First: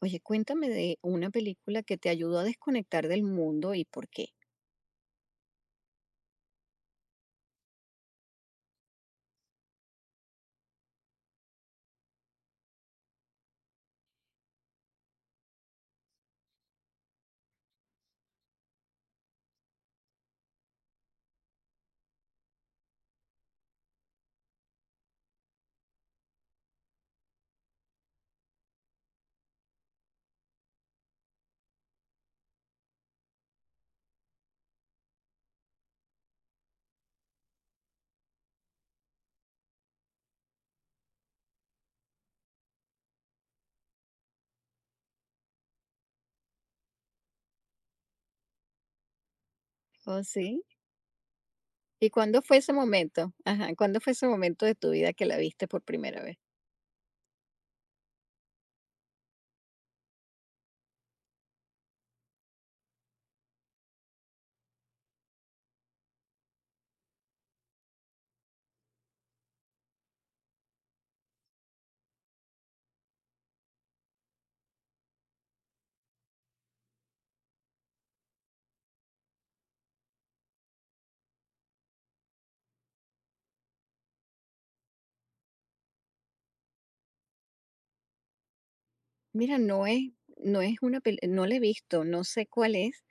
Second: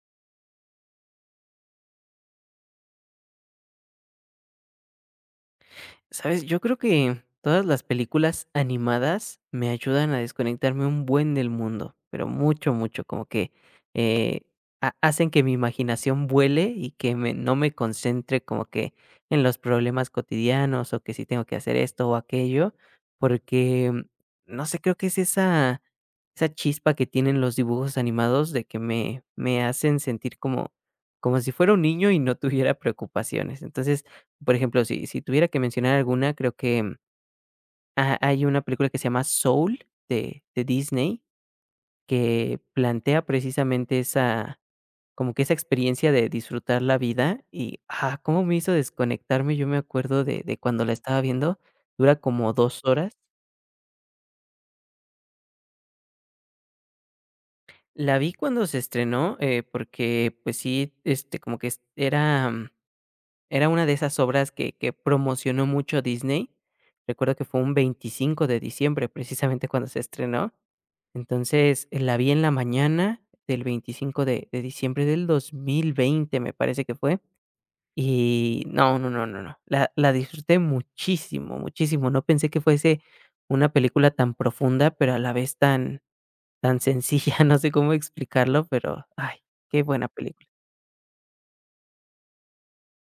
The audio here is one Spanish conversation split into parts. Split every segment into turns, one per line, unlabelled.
Oye, cuéntame de una película que te ayudó a desconectar del mundo y por qué.
¿Sabes? Yo creo que todas las películas animadas me ayudan a desconectarme un buen del mundo, pero mucho, mucho, como que eh, hacen que mi imaginación vuele y que no me concentre como que en los problemas cotidianos o que si tengo que hacer esto o aquello, porque, no sé, creo que es esa chispa que tienen los dibujos animados de que me hacen sentir como, como si fuera un niño y no tuviera preocupaciones. Entonces, por ejemplo, si tuviera que mencionar alguna, creo que, hay una película que se llama Soul de Disney, que plantea precisamente esa, como que, esa experiencia de disfrutar la vida y, cómo me hizo desconectarme. Yo me
¿Oh,
acuerdo de
sí?
cuando la estaba viendo,
¿Y
dura
cuándo
como
fue ese
2 horas.
momento? Ajá, ¿cuándo fue ese momento de tu vida que la viste por primera vez?
La vi cuando se estrenó, porque, pues sí, este, como que es era una de esas obras que promocionó mucho Disney. Recuerdo que fue un 25 de diciembre, precisamente, cuando se estrenó. Entonces, la vi en la mañana del 25 de diciembre del 2020, me parece que fue, y no, no, no, no, no, la disfruté muchísimo, muchísimo. No pensé que fuese una película tan profunda, pero a la vez tan sencilla, no sé cómo explicarlo, pero, ay,
Mira,
qué buena película.
no la he visto, no sé cuál es,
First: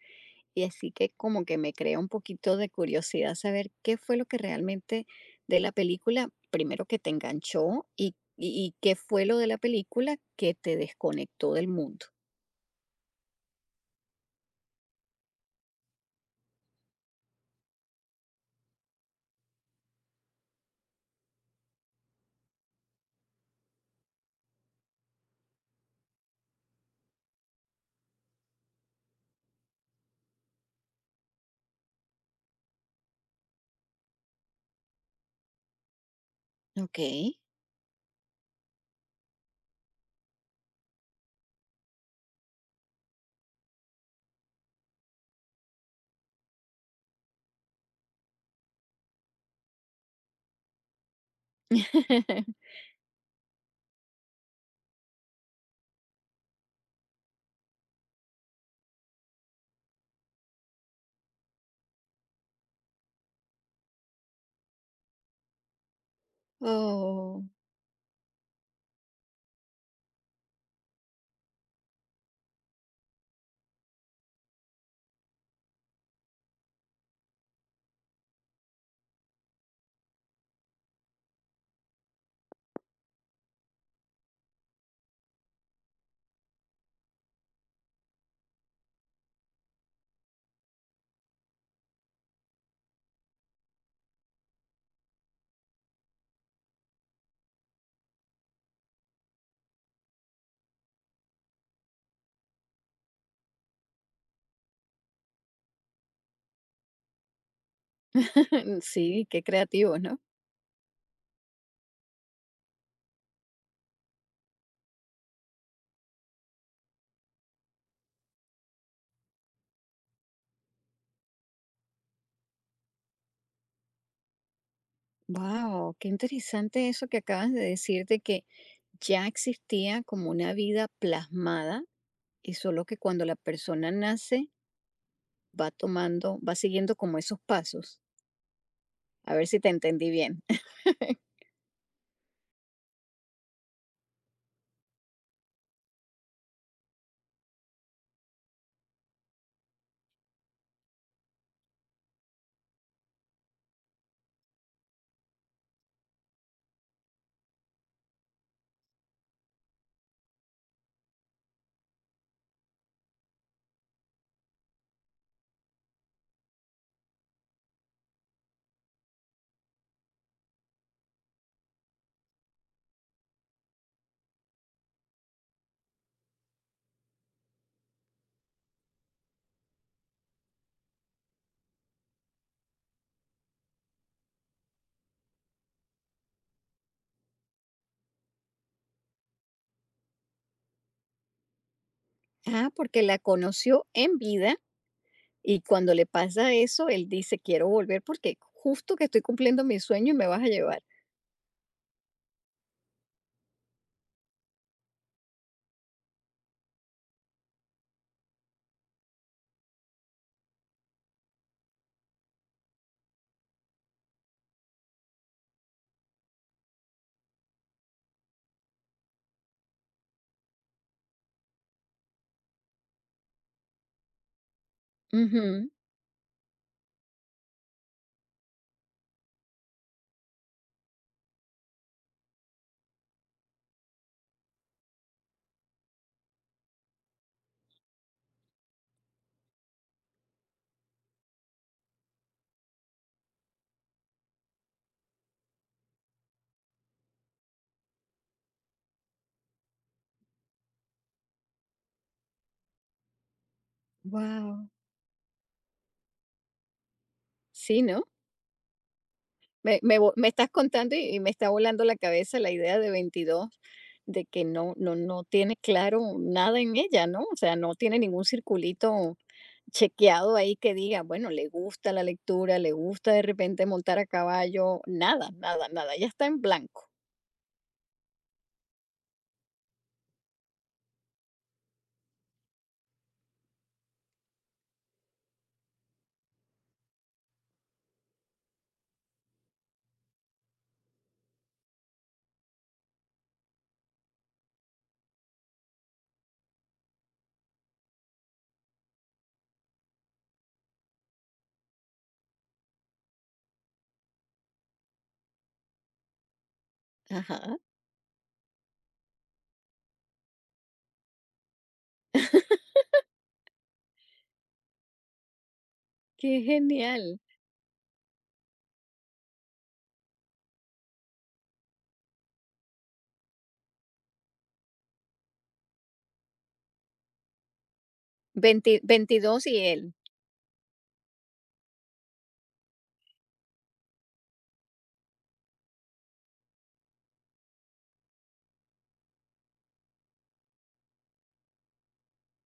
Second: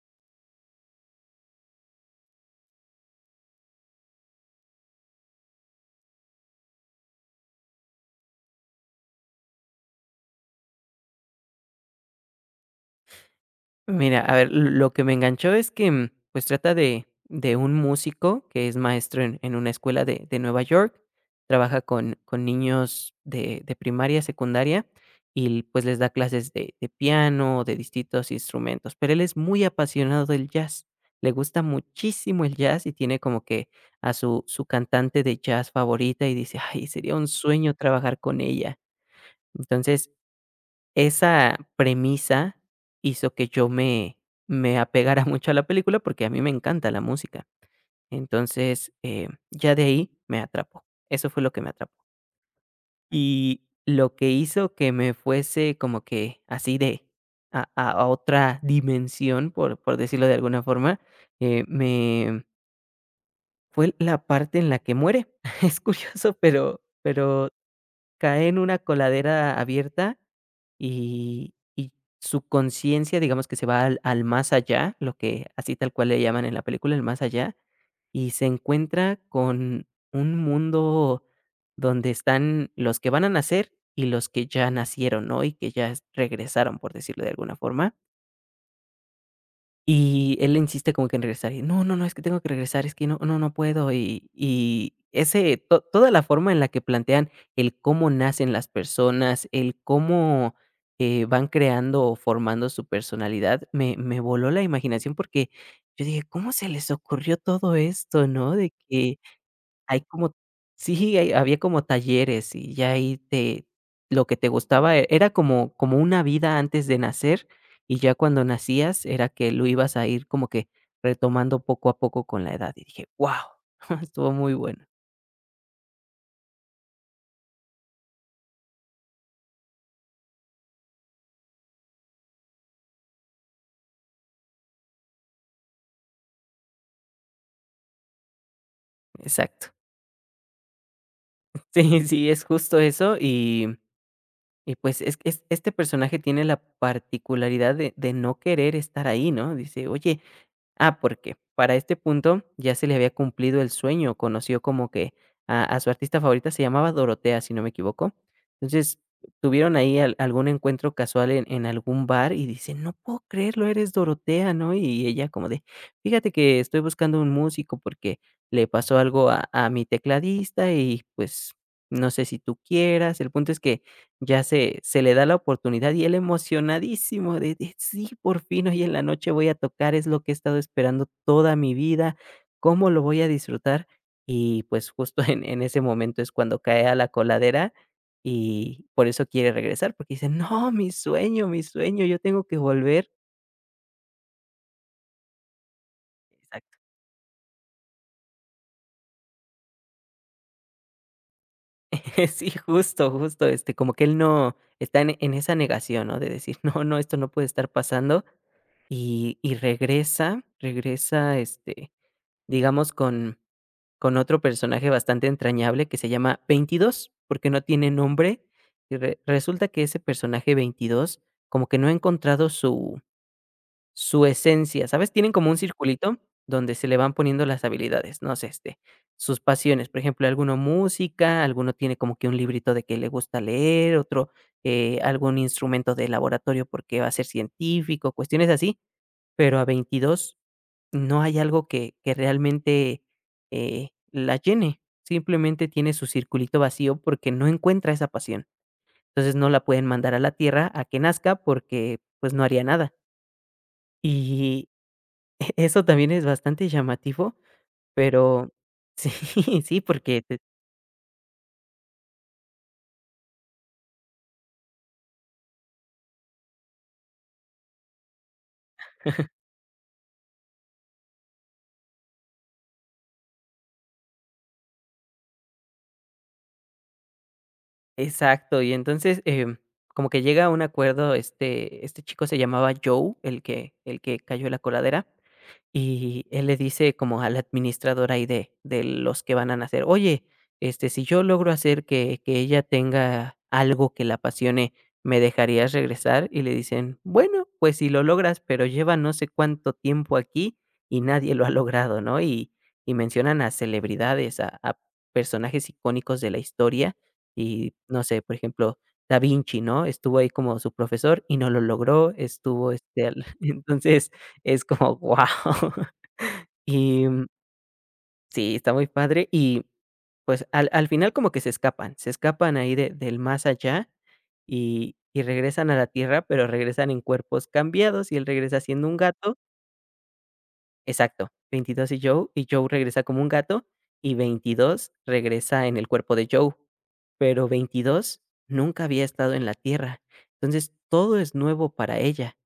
y así que como que me crea un poquito de curiosidad saber qué fue lo que realmente de la película, primero que te enganchó y qué fue lo de la película que te desconectó del mundo.
Mira, a ver, lo que me enganchó es que, pues, trata de un músico que es maestro en una escuela de Nueva York, trabaja con niños de primaria, secundaria, y, pues, les da clases de piano, de distintos instrumentos, pero él es muy apasionado del jazz, le gusta muchísimo el jazz y tiene como que a su cantante de jazz favorita y dice: "Ay,
Ok.
sería un sueño trabajar con ella". Entonces esa premisa hizo que yo me apegara mucho a la película, porque a mí me encanta la música. Entonces, ya de ahí me atrapó. Eso fue lo que me atrapó. Y lo que hizo que me fuese como que así de a otra dimensión, por decirlo de alguna forma, me fue la parte en la que muere. Es curioso, pero
Oh.
cae en una coladera abierta. Y su conciencia, digamos que se va al más allá, lo que así tal cual le llaman en la película, el más allá, y se encuentra con un mundo donde están los que van a nacer y los que ya nacieron, ¿no? Y que ya regresaron, por decirlo de alguna forma. Y él le insiste como que en regresar, y no, no, no, es que tengo que regresar, es que no, no, no puedo. Y, ese, toda la forma en la que plantean el cómo nacen las personas, el cómo van creando o formando su personalidad, me voló la imaginación porque yo dije, ¿cómo se les ocurrió todo esto, no? De que
Sí, qué creativo,
hay
¿no?
como sí, hay había como talleres y ya ahí te lo que te gustaba era como una vida antes de nacer, y ya cuando nacías era que lo ibas a ir como que retomando poco a poco con la edad, y dije: "Wow, estuvo muy bueno".
Wow, qué interesante eso que acabas de decir de que ya existía como una vida plasmada y solo que cuando la persona nace va tomando, va siguiendo como esos pasos. A ver si
Exacto.
te entendí bien.
Sí, sí, es justo eso, y pues es este personaje tiene la particularidad de no querer estar ahí, ¿no? Dice: "Oye, ah, porque para este punto ya se le había cumplido el sueño, conoció como que a su artista favorita se llamaba Dorotea, si no me equivoco. Entonces tuvieron ahí algún encuentro casual en algún bar y dice, no puedo creerlo, eres Dorotea, ¿no? Y ella como de, fíjate que estoy buscando un músico porque le pasó algo a mi tecladista y pues no sé si tú quieras". El punto es que ya se le da la oportunidad y él emocionadísimo de de "Sí, por fin hoy en la noche voy a tocar, es lo que he estado esperando toda mi vida, cómo lo voy a disfrutar". Y, pues, justo en ese momento es cuando cae a la coladera y por eso quiere regresar, porque dice: "No, mi sueño, yo tengo que
Ah, porque
volver".
la conoció en vida y cuando le pasa
Exacto.
eso, él dice, quiero volver porque justo que estoy cumpliendo mi sueño y me vas a llevar.
Sí, justo, justo, este, como que él no está en esa negación, ¿no? De decir: "No, no, esto no puede estar pasando". Y regresa, regresa, este, digamos, con otro personaje bastante entrañable que se llama 22, porque no tiene nombre, y re resulta que ese personaje 22 como que no ha encontrado su esencia, ¿sabes? Tienen como un
Ujú.
circulito donde se le van poniendo las habilidades, no sé, este, sus pasiones, por ejemplo, alguno música, alguno tiene como que un librito de que le gusta leer, otro, algún instrumento de laboratorio porque va a ser científico, cuestiones así, pero a 22 no hay algo que realmente, la llene. Simplemente tiene su circulito vacío porque no encuentra esa pasión. Entonces, no la pueden mandar a la Tierra a que nazca porque, pues, no haría nada. Y
Wow.
eso también es bastante llamativo,
Sí, ¿no?
pero sí,
Me,
sí,
me vo-
porque
me
te
estás contando y me está volando la cabeza la idea de 22 de que no tiene claro nada en ella, ¿no? O sea, no tiene ningún circulito chequeado ahí que diga, bueno, le gusta la lectura, le gusta de repente montar a caballo, nada, nada, nada, ya está en blanco.
exacto. Y entonces, como que llega a un acuerdo, este chico se llamaba Joe, el que cayó en la coladera. Y él le dice como a la administradora ahí de los que van a nacer: "Oye, este, si yo logro hacer que ella tenga algo que la apasione, ¿me dejarías regresar?". Y le dicen: "Bueno, pues si lo logras, pero lleva no sé cuánto tiempo aquí y nadie lo ha logrado", ¿no? Y mencionan a celebridades, a personajes icónicos de la historia
Ajá,
y, no sé, por ejemplo, Da Vinci, ¿no? Estuvo ahí como su profesor y no lo logró, estuvo, este, al entonces es como, wow.
qué
Y,
genial.
sí, está muy padre. Y, pues, al final como que se escapan ahí de del más allá y regresan a la Tierra, pero regresan en cuerpos cambiados, y él regresa
20
siendo un gato.
Veintidós y él.
Exacto, 22 y Joe regresa como un gato, y 22 regresa en el cuerpo de Joe, pero 22 nunca había estado en la Tierra. Entonces, todo es nuevo para ella.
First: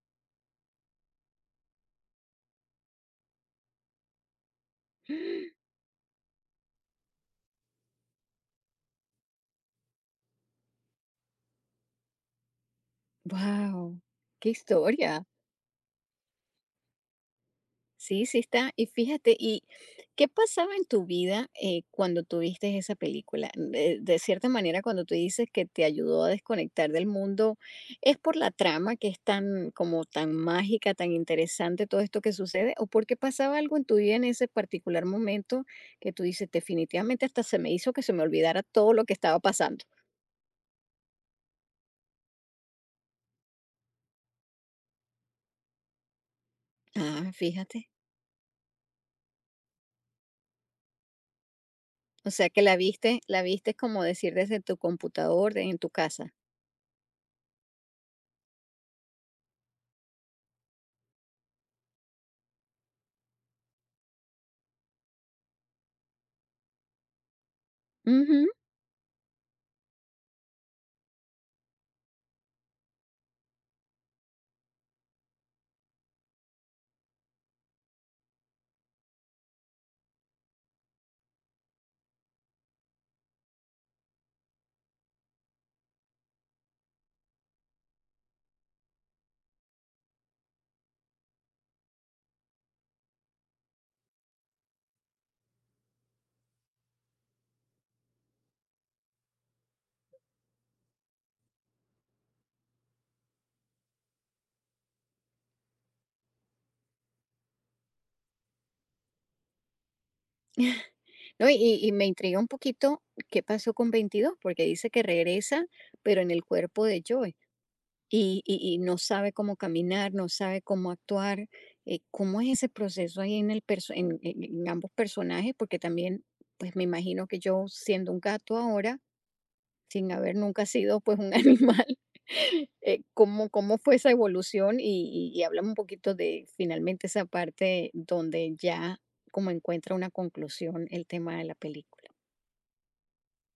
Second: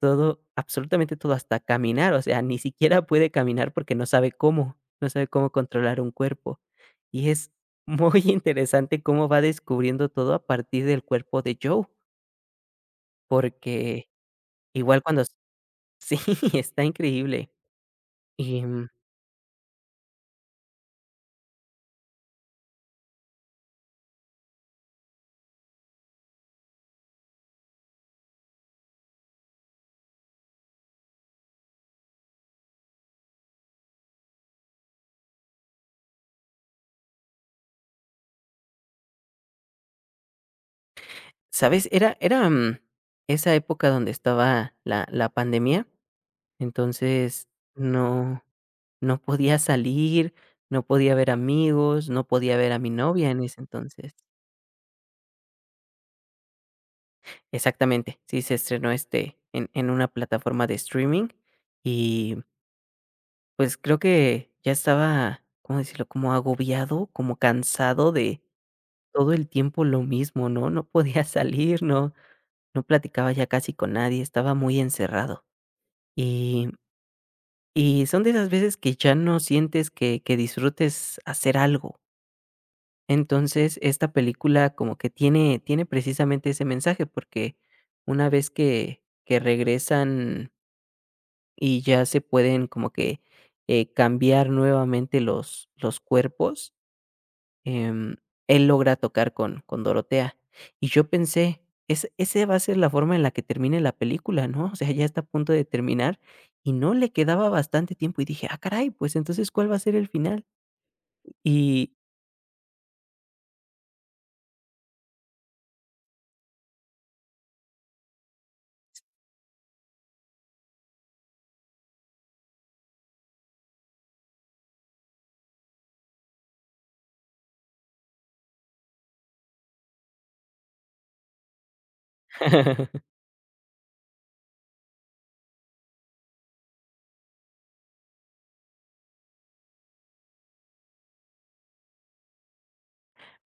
Todo, absolutamente todo, hasta caminar, o sea, ni siquiera puede caminar porque no sabe cómo, no sabe cómo controlar un cuerpo. Y es muy interesante cómo va descubriendo todo a partir del cuerpo de Joe,
Wow,
porque
qué
igual cuando
historia.
s sí, está increíble.
Sí, sí
Y,
está. Y fíjate, ¿y qué pasaba en tu vida, cuando tuviste esa película? De cierta manera, cuando tú dices que te ayudó a desconectar del mundo, ¿es por la trama que es tan como tan mágica, tan interesante todo esto que sucede? ¿O porque pasaba algo en tu vida en ese particular momento que tú dices, definitivamente hasta se me hizo que se me olvidara todo lo que estaba pasando?
¿sabes? Era, esa época donde estaba la pandemia,
Ah,
entonces
fíjate.
no no podía salir, no podía ver amigos, no
O sea
podía
que
ver
la
a mi
viste,
novia en
la
ese
viste como
entonces.
decir desde tu computador, en tu casa.
Exactamente, sí, se estrenó, este, en una plataforma de streaming y, pues, creo que ya estaba, ¿cómo decirlo?, como agobiado, como cansado de
Ujú.
todo el tiempo lo mismo, ¿no? No podía salir, no platicaba ya casi con nadie, estaba muy encerrado. Y y son de esas veces que ya no sientes que disfrutes hacer algo. Entonces, esta película como que tiene precisamente ese mensaje, porque una vez que regresan y ya se pueden como que, cambiar nuevamente los cuerpos, em, él logra tocar con Dorotea. Y yo pensé, es ese va a ser la forma en la que termine la película, ¿no? O sea, ya está a punto de terminar y no le quedaba bastante tiempo y dije: "Ah, caray, pues entonces, ¿cuál va a ser el final?".
No, y
Y
y me intriga un poquito qué pasó con 22 porque dice que regresa, pero en el cuerpo de Joey, y no sabe cómo caminar, no sabe cómo actuar, ¿cómo es ese proceso ahí en el perso en ambos personajes? Porque también, pues, me imagino que Joe siendo un gato ahora, sin haber nunca sido, pues, un animal, ¿cómo fue esa evolución? Y háblame un poquito de finalmente esa parte donde ya como encuentra una conclusión el tema de la película.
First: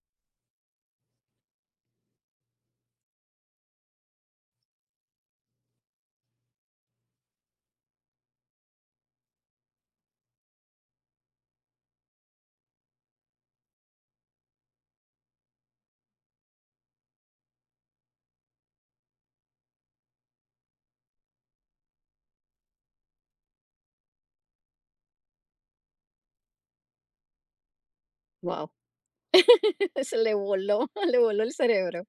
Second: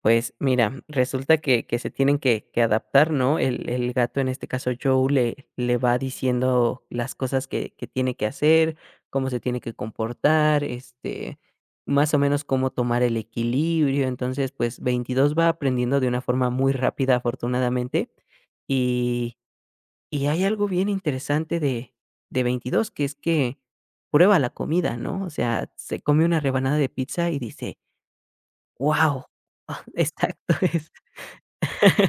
pues mira, resulta que se tienen que adaptar, ¿no? El gato, en este caso Joe, le va diciendo las cosas que tiene que hacer, cómo se tiene que comportar, este, más o menos cómo tomar el equilibrio. Entonces, pues, 22 va aprendiendo de una forma muy rápida, afortunadamente. Y y hay algo bien interesante de 22 que es que prueba la comida, ¿no? O sea, se come una rebanada de pizza y dice:
Wow,
"Guau".
se le
Exacto.
voló, le voló el cerebro.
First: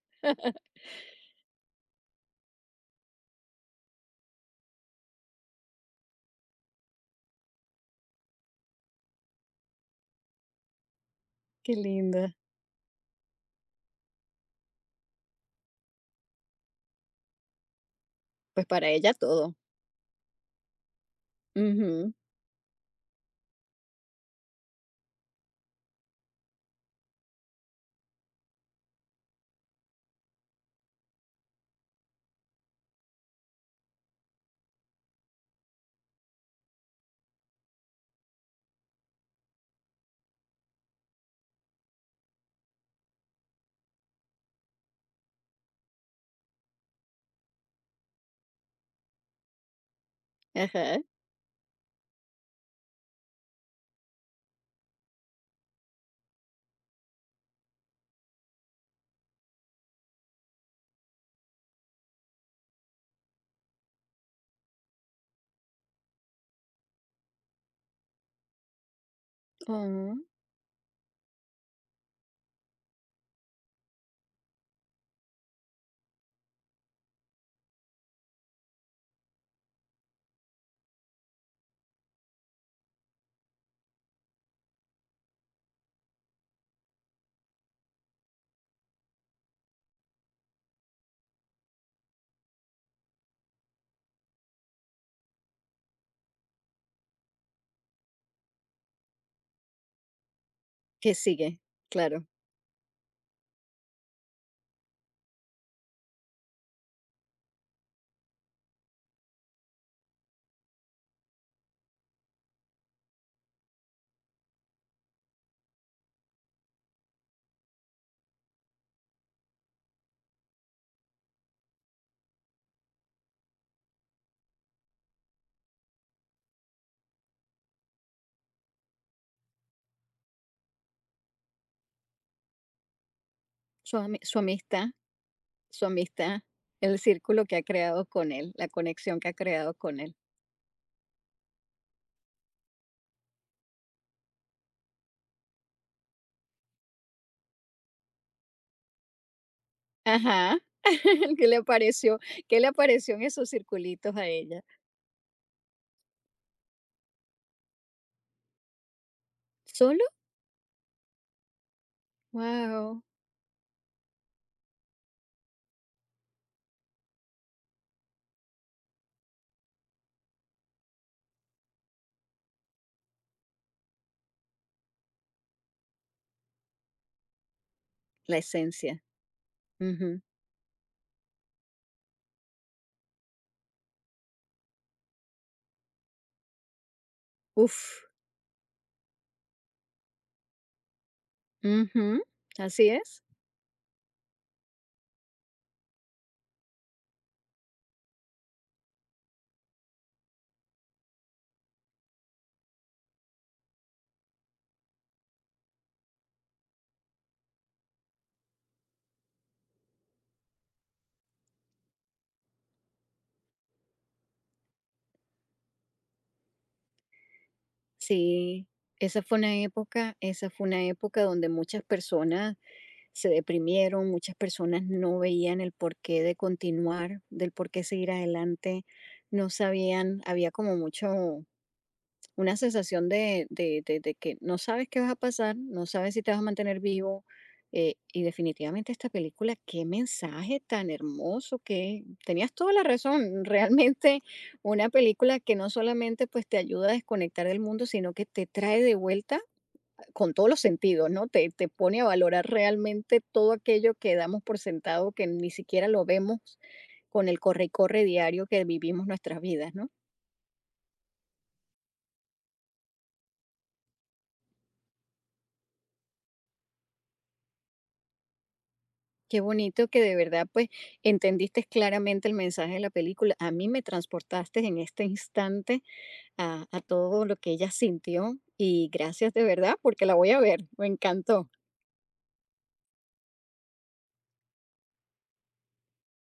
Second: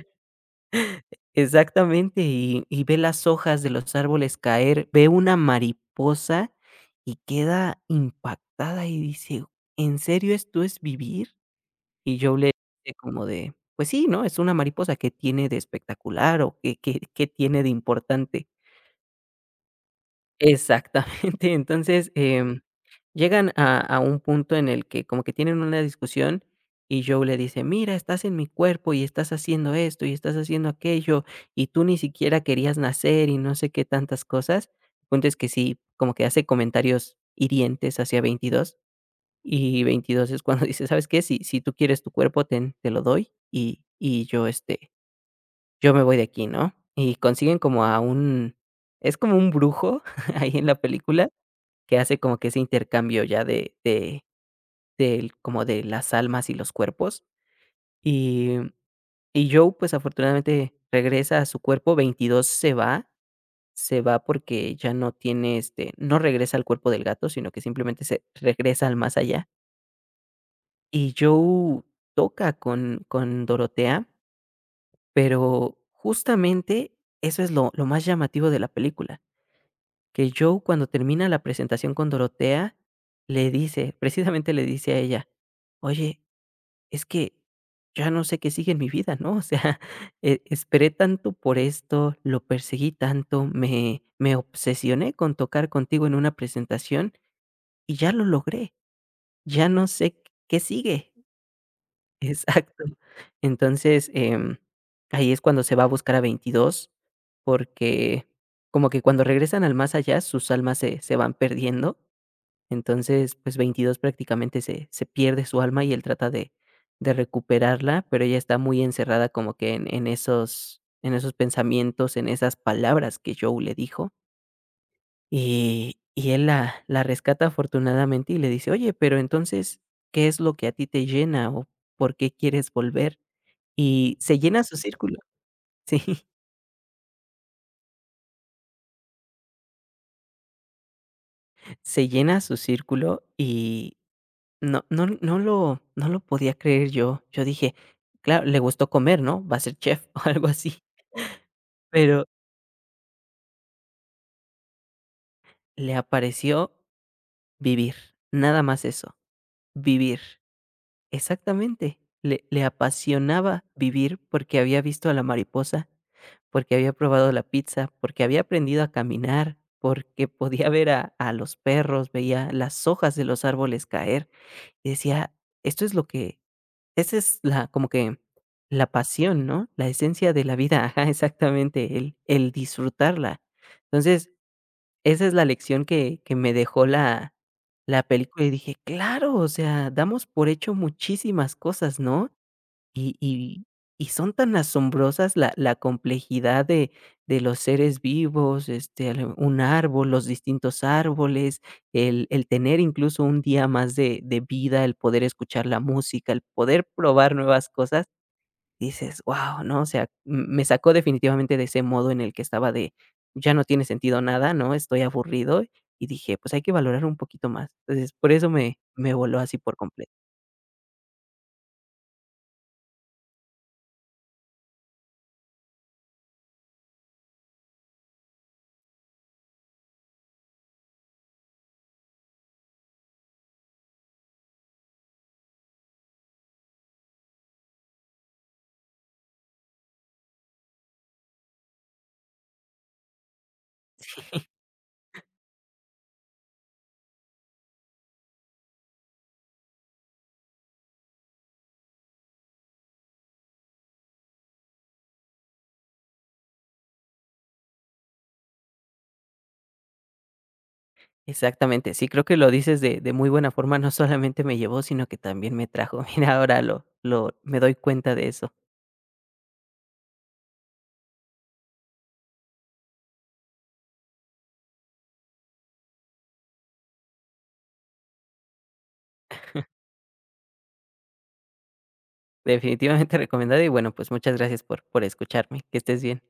Exactamente, y ve las hojas de los árboles caer, ve una mariposa y queda impactada y dice: "¿En serio esto es vivir?".
Qué
Y
linda.
yo le dije como de: "Pues sí, ¿no? Es una mariposa, que tiene de espectacular o qué qué qué tiene de importante?".
Pues para ella todo.
Exactamente. Entonces,
Ujú,
llegan a un punto en el que como que tienen una discusión y Joe le dice: "Mira, estás en mi cuerpo y estás haciendo esto y estás haciendo aquello, y tú ni siquiera querías nacer", y no sé qué tantas cosas. El punto es que sí, como que hace comentarios hirientes hacia 22 y 22 es cuando dice: "¿Sabes qué? Si tú quieres tu cuerpo, ten, te lo doy, y yo, este, yo me voy de aquí", ¿no? Y consiguen como a un, es como un brujo ahí en la
ajá.
película que hace como que ese intercambio ya de del como de las almas y los cuerpos. Y y Joe, pues, afortunadamente regresa a su cuerpo, 22 se va porque ya no tiene, este, no regresa al cuerpo del gato, sino que simplemente se regresa al más allá.
Ah,
Y Joe toca con Dorotea, pero justamente eso es lo más llamativo de la película, que Joe cuando termina la presentación con Dorotea, le dice, precisamente le dice a ella, oye, es que ya no sé qué sigue en mi vida, ¿no? O sea, esperé tanto por esto, lo perseguí tanto, me obsesioné con tocar contigo en una presentación y ya lo logré, ya no sé qué sigue.
¿qué sigue? Claro,
Exacto. Entonces, ahí es cuando se va a buscar a 22, porque como que cuando regresan al más allá, sus almas se van perdiendo, entonces, pues 22 prácticamente se pierde su alma y él trata de recuperarla, pero ella está muy encerrada como que en esos pensamientos, en esas palabras que Joe le dijo, y él la rescata afortunadamente y le dice: "Oye, pero entonces, ¿qué es lo que a ti te llena o por qué quieres volver?".
su
Y
ami su
se llena su
amistad
círculo.
su
Sí,
amistad, el círculo que ha creado con él, la conexión que ha creado con él.
se llena su círculo no lo podía creer yo. Yo dije: "Claro, le gustó comer, ¿no? Va a ser chef o algo
Ajá,
así".
¿qué le apareció?
Pero
¿Qué le apareció en esos circulitos a ella?
le apareció vivir, nada más eso,
¿Solo?
vivir. Exactamente. Le
Wow.
apasionaba vivir porque había visto a la mariposa, porque había probado la pizza, porque había aprendido a caminar, porque podía ver a los perros, veía las hojas de los árboles caer, y decía: "Esto es lo que... esa es la, como que,
La
la
esencia.
pasión, ¿no? La
Ujú.
esencia de la vida", ajá, exactamente, el disfrutarla. Entonces, esa es la lección que me dejó la
Uf,
película y dije: "Claro, o sea, damos por hecho muchísimas cosas,
ujú,
¿no?".
así
Y
es.
y y son tan asombrosas la complejidad de los seres vivos, este, a lo un árbol, los distintos árboles, el tener incluso un día más de vida, el poder escuchar la música, el poder probar nuevas cosas, dices: "Guau", ¿no? O sea, m me sacó definitivamente de ese modo en el que estaba de: "Ya no tiene sentido nada, ¿no? Estoy aburrido", y dije: "Pues hay que valorar un poquito más". Entonces, por eso
Sí,
me
esa
voló
fue una
así por completo.
época esa fue una época donde muchas personas se deprimieron, muchas personas no veían el porqué de continuar, del por qué seguir adelante, no sabían, había como mucho, una sensación de que no sabes qué vas a pasar, no sabes si te vas a mantener vivo. Y definitivamente esta película, qué mensaje tan hermoso que tenías toda la razón. Realmente una película que no solamente pues te ayuda a desconectar del mundo, sino que te trae de vuelta con todos los sentidos, ¿no? Te pone a valorar realmente todo aquello que damos por sentado, que ni siquiera lo vemos con el corre y corre diario que vivimos nuestras vidas, ¿no?
Exactamente, sí, creo que lo dices de muy buena forma, no solamente me llevó, sino que también me trajo. Mira, ahora lo me doy cuenta de eso.
Qué bonito que de verdad pues entendiste claramente el mensaje de la película. A mí me transportaste en este instante a todo lo que ella sintió y gracias de verdad porque la voy a ver. Me encantó.
Definitivamente recomendado y bueno, pues muchas gracias por escucharme. Que estés bien.